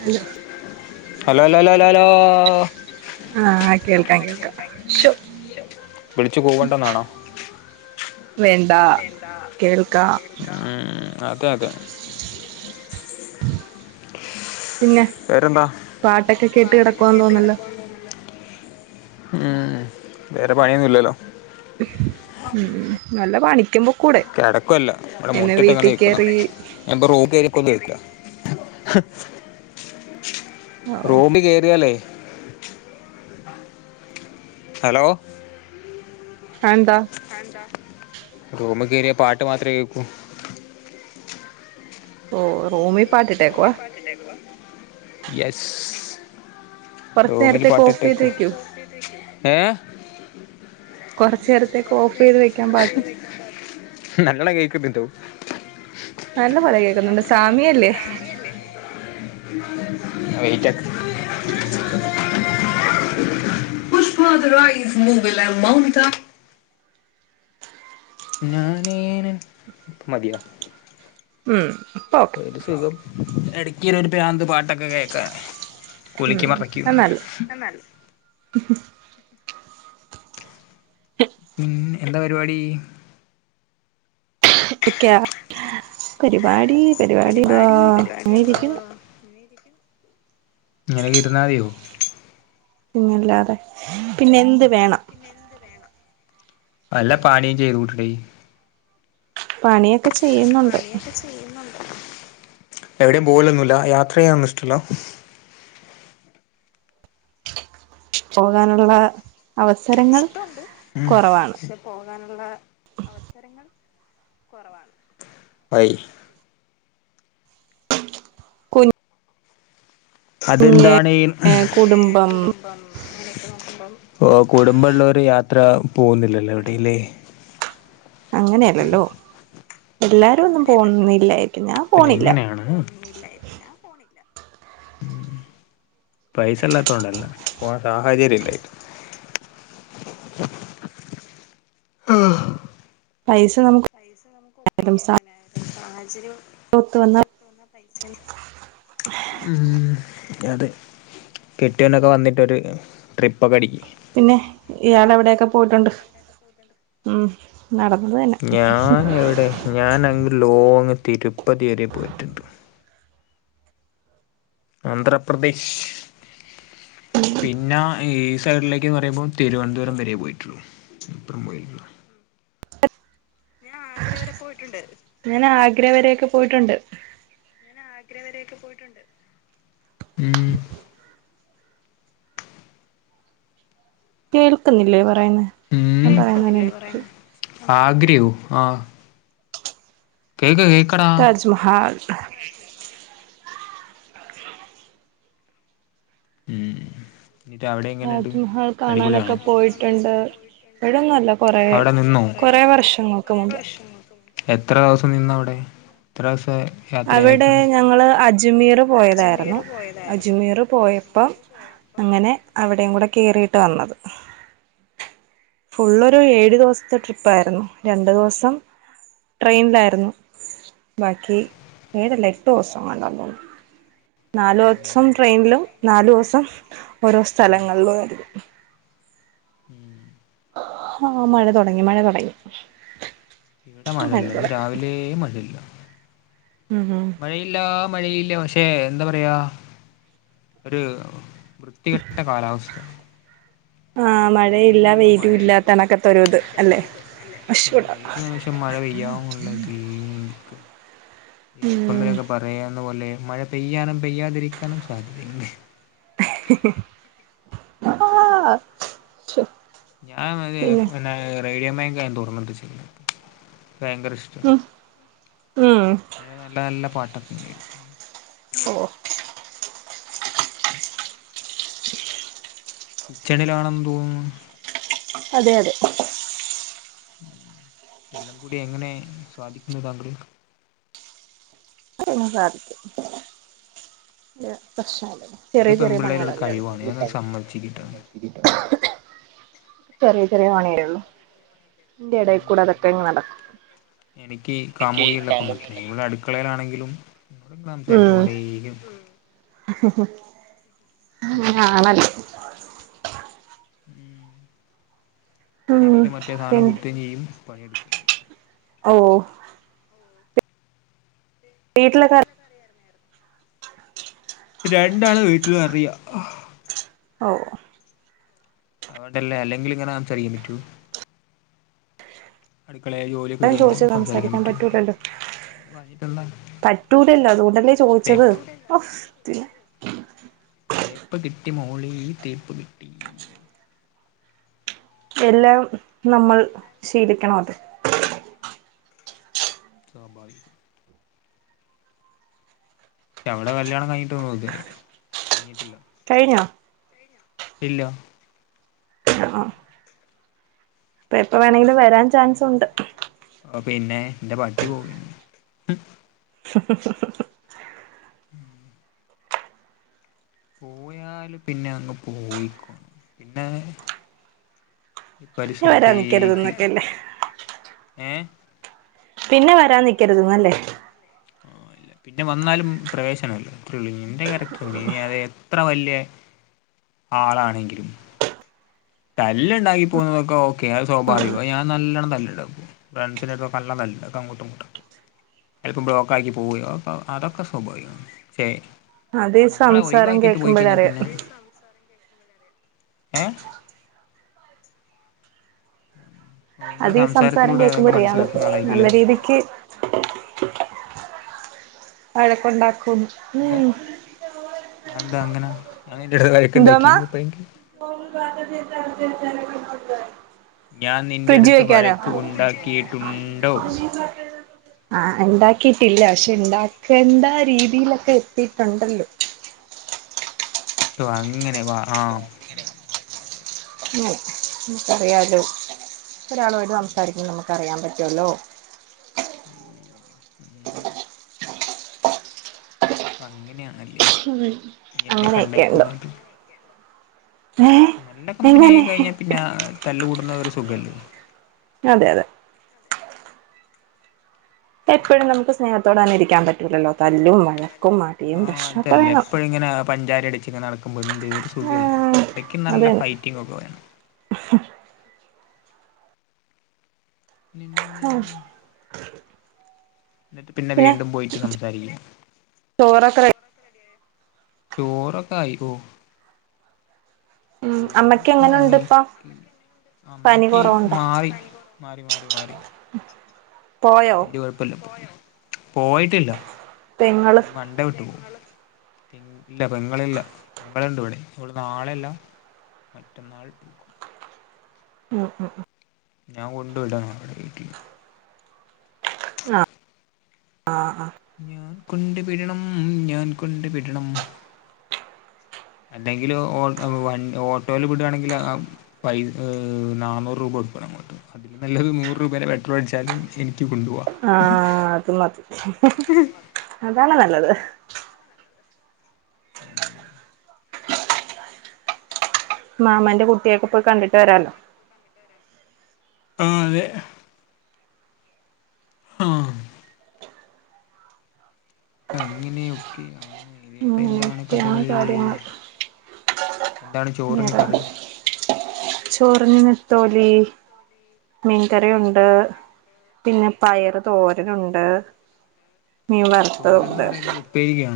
Hello അ കേൾക്കാം കേൾക്കാം ശോ വിളിച്ചു കൂവണ്ടന്നാണോ വേണ്ട വേണ്ട കേൾക്കാ കേൾക്കാം മം അതെ അതെ [unintelligible] പിന്നെ വേരെന്താ പാട്ടൊക്കെ കേട്ട് പാട്ടൊക്കെ കിടക്കുവാന്ന് കേട്ട് തോന്നല്ലോ കെടക്കുവാ തോന്നുവല്ലോ ആഹ് വേറെ പണിയൊന്നും ഇല്ലല്ലോ. മം വല്ല പണിക്കും പൊക്കൂടെ കിടക്കല്ലാ, ഇവിടെ, മുറ്റത്ത് ഇങ്ങനെ ഇരിക്കുനു നാനിപ്പ റോബ് കറിക്ക ഓ റോബിറി [unintelligible] യാല്ലേ ഹലോ അത് എന്താ? അതെന്താ. റൂമി കയറിയ പാട്ട് മാത്രമേ കേക്കൂ. ഓഹ് റൂമി പാട്ടിട്ടേകുവ [inaudible] യെസ് കൊറച്ചു റൂമിൽ നേരത്തേക്ക് ഓഫ് ചെയ്ത് പാട്ടിട്ടെക്കു വെക്കൂ ഏ കൊറച്ച് നേരത്തേക്ക് ഓഫ് ചെയ്ത് വെക്കാം പാട്ട് നല്ലണം കേയ്ക്ക്‌ ബിന്ദു നല്ല പോലെ കേക്കുന്നുണ്ട് സാമിയല്ലേ? വെയിറ്റാക്ക്‌. ഞാനീനൻ മതിയ ഉം ഇപ്പോ ഒരു സുഖം എടക്ക്‌ ഇങ്ങനെ ഒരു പ്രാന്ത് പാട്ടൊക്കെ കേക്കാണ്. കുല്ക്കി ഉം മറിക്ക്‌ അത് ഇങ്ങനെ നല്ലത് തന്നെ [unintelligible] [inaudible] ഉം. എന്താ പരിപാടി? ഇക്ക്യ പരിപാടി പരിപാടി ഇതാ അങ്ങനെരിക്കുന്നു. ഇങ്ങനെക്കെ ഇര്ന്നാതിയോ? പിന്നെല്ലാതെ പിന്നെ എന്ത് വേണം? പിന്നെ എന്ത് വേണം വല്ല പാണിം ചെയ്തു കൂട്ടടി പണിയെ പണിയൊക്കെ ചെയ്യുന്നുണ്ട്. എവിടേം പോവലൊന്നുല്ല യാത്ര ചെയ്യനൊന്നും ഇഷ്ടല്ല? [inaudible] പോകാനുള്ള അവസരങ്ങൾ ഇഷ്ടുണ്ട് കുറവാണ് ഉംപക്ഷെ പോകാനുള്ള അവസരങ്ങൾ കൊറവാണ്, അയ് കുൻ അതെന്താണീം ഹ്പിന്നെ കുടുംബം അങ്ങനെ ഓക്കെ നോക്ക് ഓ കുടുംബള്ളോര് യാത്ര പോവുന്നില്ലല്ലോ എവിടില്ലേ? അങ്ങനെയല്ലല്ലോ എല്ലാരും ഒന്നും പോവുന്നില്ലായിരിക്കും ഞാൻ പോണില്ല. [unintelligible] പൈസല്ലാത്തോണ്ടല്ല പോകാൻ സാഹചര്യം ഇല്ലായിട്ട് പൈസ നമുക്ക് സാമ്പത്തികം ഒപ്പിക്കങ്ങനെ സാഹചര്യം ഒത്തു വന്നാ ഇങ്ങട്ട് വന്ന പൈസണ്ടാവൂല ഉം അതെ കെട്ടിയോനൊക്കെ വന്നിട്ടൊ ഒര് ട്രിപ്പൊക്കെ അടിക്ക്. പിന്നെ ഇയാളെ എവിടെക്കെ പോയിട്ടുണ്ട് ഉം നടന്നത് തന്നെ ഹ്. ഹ് ഹ് ഞാൻ അങ്ങ് ലോങ്ങ് തിരുപ്പതി വരെ പോയിറ്റ്ണ്ട്. ആന്ധ്രാപ്രദേശ് പിന്ന ഈ സൈഡിലേക്ക്ന്ന് പറയുമ്പോ തിരുവൻന്തപുരം വരെ പോയിറ്റുള്ളു. അപ്പറം പോയി [unintelligible] ഞാൻ ആഗ്ര വരെയൊക്കെ പോയിട്ടുണ്ട്. ഞാൻ ആഗ്ര വരെയൊക്കെ പോയിട്ടുണ്ട്. കേൾക്ക്‌ന്നില്ലേ പറയുന്നെ ഞാൻ പറയുന്നന്നെ എനിക്ക്‌ ആഗ്രെയോ ആഹ് കേക്ക കേക്ക്‌ താജ്മഹാൽ ഉംഊമ് ഇങ്ങട്ട്അവിടെ. താജ്മഹൽ കാണാനൊക്കെ പോയിട്ടുണ്ട്ടന്നല്ല കൊറെ. കൊറെ വർഷങ്ങൾക്ക് മുമ്പ്. എത്ര സം നിന്ന് അവിടെ എത്ര സം ആയി. അവിടെ ഞങ്ങൾ അജ്മീർ പോയതായിരുന്നു അജ്മീർ പോയപ്പം അങ്ങനെ അവിടെയും കൂടെ കയറിയിട്ട് വന്നത്. ഫുള്ള് ഒരുഏഴു ദിവസത്തെ ട്രിപ്പായിരുന്നു രണ്ടു ദിവസം. ട്രെയിൻലായിരുന്നു. ബാക്കി ഏഴ്ല്ല എട്ട് ദിവസം ആണ്ട തോന്നുന്നു നാലു ദിവസം ട്രെയിനിലും. നാാലു ദിവസം ഓരോ സ്ഥലങ്ങളിലും ആയിരുന്നു ഉം ആഹ് മഴ തുടങ്ങി മഴ തുടങ്ങി ഇവിടെ മഴ മഴല്ല ഇന്ന് തുടങ്ങി രാവിലെ മഴയില്ല. ഉം ഉം മഴയില്ല മഴയില്ല പക്ഷെ എന്താ പറയാ ഒരു വൃത്തികെട്ട കാലാവസ്ഥ. ആഹ് മഴയില്ല വെയിലും ഇല്ലാത്തണക്കത്തൊ ഒരു ഇത് അല്ലെ അശടാ. നും മഴ പെയ്യാ ന്നു ല്ലെങ്കി അപ്പം പിന്നെ ഉം വേഗം. പറയുന്ന പോലെ മഴ പെയ്യാനും പെയ്യാതിരിക്കാനും സാധ്യത ഉണ്ട്. ആഹ് ഞാൻ പിന്നെ റേഡിയോ മാൻഗോ തുറന്നു വെച്ചിരിക്കുന്നു ൻക്ക് ഭയങ്കര ഇഷ്ട [unintelligible] ഉം നല്ല നല്ല പാട്ടത്തിന് പെയും. ഓ കിച്ചണിലാണന്ന് തോന്നുന്നു. അതെ അതെ എല്ലാം കൂടി എങ്ങനെ സധിക്കുന്നു താങ്കൾ ക്ക് അ സാധിക്കും പ്രശ്നല്ല. ചെറിയ ചെറിയ പണികളല്ലെ ഒള്ളു ചെറിയ ചെറിയ പണിയുള്ളു അതിന്റെ എടകൂടെ അതൊക്കെ അങ്ങ് നടക്കും. എനിക്ക് കാമുകിള്ള പ്പംഇവിടെ അടുക്കളയിലാണെങ്കിലും സംസാരിച്ചു കൊണ്ടേയിരിക്കും ആണല്ലേ. ഉം ഉം ചെവിൽ മറ്റേ സാധനം പിന്നെ കുത്തും ചെയ്യും പണിയെടുക്കുകയും ചെയ്യും. ഓ. വീട്ടിലൊക്കെ രണ്ടാള വീട്ടിൽ അറിയാ. ഓ അ ഓണ്ടല്ലേ അല്ലെങ്കില് ഇങ്ങനെ സംസാരിക്കാൻ പറ്റോ. അടുക്കളെ ജോലി ഞാൻ ചോദിച്ചു സംസാരിക്കാൻ പറ്റൂലല്ലോ. പറ്റൂലല്ലോ അതുകൊണ്ടല്ലെ ചോദിച്ചത് തേപ്പ് കിട്ടി മോളെ തേപ്പ് കിട്ടി. എല്ലാം നമ്മൾ ശീലിക്കണമല്ലോ സ്വാഭാവികം അവളെ കല്യാണം കഴിഞ്ഞിട്ട്ന്നതുവരെ കഴിഞ്ഞിട്ടില്ല. കഴിഞ്ഞോ. ഇല്ല. ആ പ്പെ എപ്പോ വേണമെങ്കിലും വരാൻ ചാൻസ് ഉണ്ട്. ! ! ! ! ! ! ! ! ! ! [unintelligible] [unintelligible] പോയാല് പിന്നെ അങ്ങ് പോയിക്കോണം പിന്നെ പ്പ വരാൻ നിക്കര്ത്‌ന്നൊക്കെയെല്ലേ ഏഹ് പിന്നെ വരാൻ നിക്കര്ത്‌ന്ന് അല്ലേ [inaudible] പിന്നെ വന്നാലും പ്രവേശനം ഇല്ല അത്രേള്ളൂ എന്റെ കാര്യം അത്രേള്ളൂ ഇനി അത് എത്രെ വല്യെ ആളാണെങ്കിലും തല്ല്ണ്ടാക്കി പോകുന്നതൊക്കെ ഓക്കെ അത് സ്വാഭാവികം അത് ഞാൻ നല്ലണം തല്ല്ണ്ടാക്കും ഫ്രണ്ട്സിന്റെയൊക്കെ നല്ല വൽതാ പ്പ അങ്ങട്ടും ഇങ്ങട്ടും ചെൽപ്പം ബ്ലോക്കാക്കി പോവുകയോ അത് അത് അതൊക്കെ സ്വഭാവികാണ് ചെ അത് ഈ സംസാരം കേക്കുമ്പഴെ അറിയാം ഏഹ് അത് ഈ സംസാരം കേക്കുമ്പറിയാം നല്ല രീതിക്ക് വഴക്കുണ്ടാക്കും അതെ ഉം അതെന്താ അങ്ങനെ അതയ്ന്റെ റേക്ക്ണ്ടാക്കി എന്തോമാ പോയോക്ക് [unintelligible] ഞാൻ നിന്റെ ഫ്രിഡ്ജ് അട്ത്ത് വെക്കാനോ വഴക്ക് ഉണ്ടാക്കിയിട്ടുണ്ടോ ആഹ് ആഹ് ഇണ്ടാക്കീട്ടില്ല പക്ഷെ ഇണ്ടാക്കേണ്ട രീതിയിലൊക്കെ എത്തിയിട്ടുണ്ടല്ലോ ഓഹ് അങ്ങെനെ വാ ആഹ് ഉം നമുക്കറിയാലോ ഒരാളു ആയിട്ട് സംസാരിക്കുമ്പം നമുക്ക് അറിയാൻ പറ്റുവല്ലോ അപ്പം അങ്ങനെയാണ് അല്ലേ അങ്ങനെയൊക്കെണ്ടോ നല്ല കമ്പനി ആയി എങ്ങനെ കഴിഞ്ഞാ പിന്നെ തല്ല്കൂടുന്നതൊര് സുഖല്ലേ അതെ അതെ എപ്പഴും നമുക്ക് സ്നേഹത്തോടെ തന്നെ ഇരിക്ക്യാൻ പറ്റൂലല്ലോ തല്ലും വഴക്കും അടിയും പ്രശ്‌നൊക്കെ വേണം പഞ്ചാര അടിച്ച്ങ്ങെനെ നടക്കുമ്പം എന്ത്‌ ഒരു സുഖല്ലേ ആഹ് എടക്ക് നല്ല അതന്നെ ഫൈറ്റിംഗാെക്കെ വേണം [unintelligible] ആഹ് ന്നിട്ട് പിന്നെ വീണ്ടും പോയിട്ട് സംസാരിക്ക്യും ചോറൊക്കെ റെഡി ചോറൊക്കായ് കൂ ഉം അമ്മയ്ക്ക് എങ്ങെനുണ്ട് പ്പൊ അമ്മയ്ക്ക് മാറി മാറി മാറി മാറി പോയോ പോയോ പോയിട്ടില്ല പെങ്ങള് ഈ മൺഡേ വീട്ടി പോവും ഇല്ല പെങ്ങളില്ല ള്ണ്ട് ഇവിടെ ഓള് നാളെല്ല മറ്റന്നാള് പോകും ഉം ഉം ഞാൻ കൊണ്ടുവിടണം അവടെ വീട്ടി ആഹ് ആഹ് ഞാൻ കൊണ്ട്ബിടെണം ഞാൻ കൊണ്ടുബിടെണം അല്ലെങ്കില് ഓൾ വൻ ഓട്ടോയിൽ വിടാണെങ്കില് ആഹ് പൈ ഏഹ് നാന്നൂറ് രൂപ കൊട്ക്കണം ഞമ്മള് അതിലും നല്ലത് നൂറ് രൂപേന്റെ പെട്രോളടിച്ചാല് എനിക്ക് കൊണ്ട് പോ ആഹ് അതുമതി അതാണ് നല്ലത് മാമന്റെ കുട്ട്യേക്കെ ഇപ്പൊ കണ്ടിട്ട് വരാല്ലോ ആഹ് അതെ ആഹ് അങ്ങനെയൊക്കെയാണ് വേറെ എന്താണ് അങ്ങനെയൊക്കെയാണ് കഥകൾ കാര്യങ്ങൾ [unintelligible] ചോറിന് നെത്തോലി മീങ്കറിയൊണ്ട് പിന്നെ പയറ് തോരനുണ്ട്. മീൻ തോരൻന്ന് വറുത്തതുണ്ട് പറയുന്നത് ഉപ്പേരിയ്ക്ക്ണോ?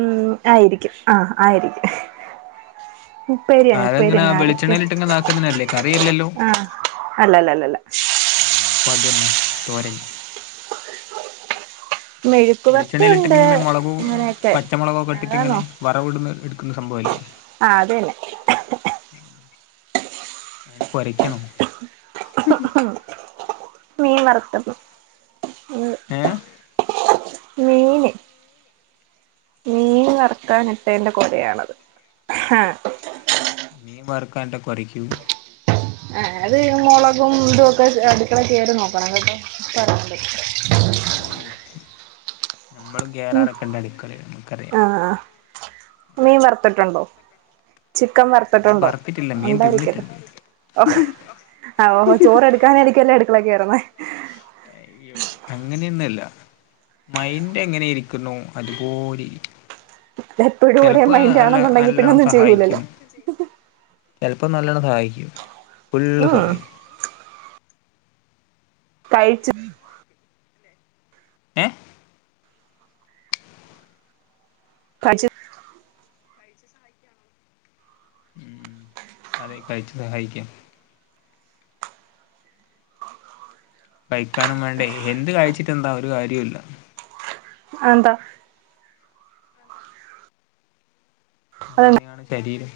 ഉം ആയിരിക്കും ആഹ് ആയിരിക്കും ഉപ്പേരിയന്നെ ഉപ്പേരിയങ്ങ ആരൊക്കെ ആഹ അല്ലല്ലല്ലല്ല പ്പതെന്നെ തോരൻ മെഴുക്ക് വരട്ടിയുണ്ട് വെളിച്ചെണ്ണേലിട്ടിട്ടിങ്ങനെ മൊളകും അങ്ങനെയൊക്കെ അതാണോ പച്ചമൊളകൊക്കെട്ടിട്ടിങ്ങനെ വറവ് ഇട്ട്ട്ട് ഇട്ക്ക്ണ സംഭവല്ലേ ആഹ് അതന്നെ. അതിന് കോരക്കാണോ ഉം മീൻ വറ്ത്തത് ഏഹ് മെയിന് മീൻ വർക്കാനിട്ടേന്റെ കൊരയാണത് ആഹ് മീൻ വറക്കാൻ ഇട്ട കൊരക്കും ആഏ അത് മൊളകും ഇതും ഒക്കെ അടുക്കള കേറി നോക്കണം കെട്ടോ. അപ്പൊ അറിയാൻ പറ്റും. ഓ നമ്മളും കേറാറോക്കണ്ട് അടുക്കളേൽ നമുക്കറിയാം. ആഹ് ആഹ് മീൻ വറ്ത്ത്ട്ട്ണ്ടോ? ചിക്കൻ വർത്തിട്ടുണ്ടോ ഒണ്ടായിരിക്കല്ലോ? ഓഹ് ആ ഓഹോ ചോറെട്ക്കാനായിരിക്കുല്ലെ അടുക്കളെകേറുന്നേ അയ്യോ അങ്ങനെന്നല്ല മൈന്റ് എങ്ങനെ ഇരിക്കുന്നു അതുപോലെഇരിക്കും എപ്പഴും ഒരേ മൈന്റ് ആണ്ന്നണ്ടെങ്കി പിന്നെ ഒന്നും ചെയ്യൂലല്ലോ ചിലപ്പം നല്ലോണം സഹായിക്കും. ഫുള്ള് ഉം സഹായം കൈച്ച് ഏഹ് കാണ്ച്ച് സആയിക്കാണോ മം അതെ കഴിച്ച് സഹായിക്കാ കഴിക്കാനും മാണ്ടേ എന്ത് കഴിച്ചിട്ടെന്താ ഒരു കാര്യോല്ല അതെന്താ അതെന്താ അങ്ങനെയാണ് ശരീരം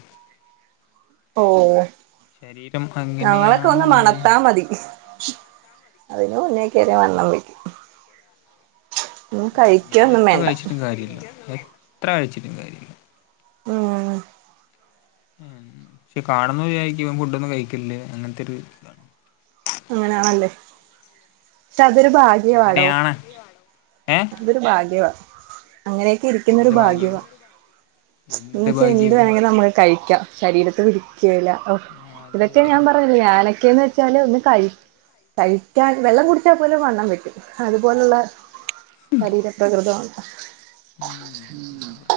ഓ നമ്മളൊക്കെ ഒന്ന് മണത്താ മതി അതിന് മുന്നേ കേറിവണ്ണം വെയ്ക്കും. ഞാൻ കഴിക്കൊന്നും എത്ര വേണ്ട കഴിച്ചിട്ടും കാര്യല്ല എത്ര കഴിച്ചിട്ടും കാര്യല്ല. മം മം കാണുമ്പോ വിചാരിക്കും ഇവൻ ഫുഡൊന്നും കഴിക്കില്ലേ അങ്ങനത്തെരു അങ്ങനാണല്ലേ ഷ് അതൊരു ഭാഗ് അങ്ങനെയാണ് അതൊരു ഭാഗ്യവാ. അങ്ങനെക്കെ ഇരിക്കുന്നൊരു ഭാഗ്യവാ എന്ന് വെച്ചാ എന്ത്‌ വേണങ്കിലും നമ്മൾ കഴിക്കാം ശരീരത്ത് പിടിക്കൂല ഓഹ് ഇതൊക്കെ ഞാൻ പർഞ്ഞില്ലേ ഞാന ഒക്കെന്ന് വെച്ചാല് ഒന്ന് കഴി കഴിക്കാൻ വെള്ളം കുടിച്ചാപോലും വണ്ണം വെക്കും അതുപോലുള്ള ശരീര പ്രകൃതാണ്.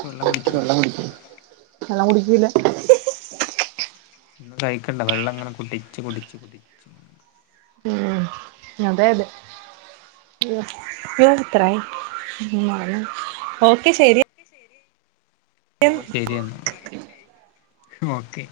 വെള്ളംകുടി [unintelligible] വെള്ളം കുടിക്കൂല ന്നും കയ്ക്കണ്ട വെള്ളംങ്ങനെ കുടിച്ച് കുടിച്ച് കുടിച്ച് അഹ് അതെയതെ [unintelligible] ഓക്കെ ശരി ഓ ശരിയെന്നാ ഓക്കെ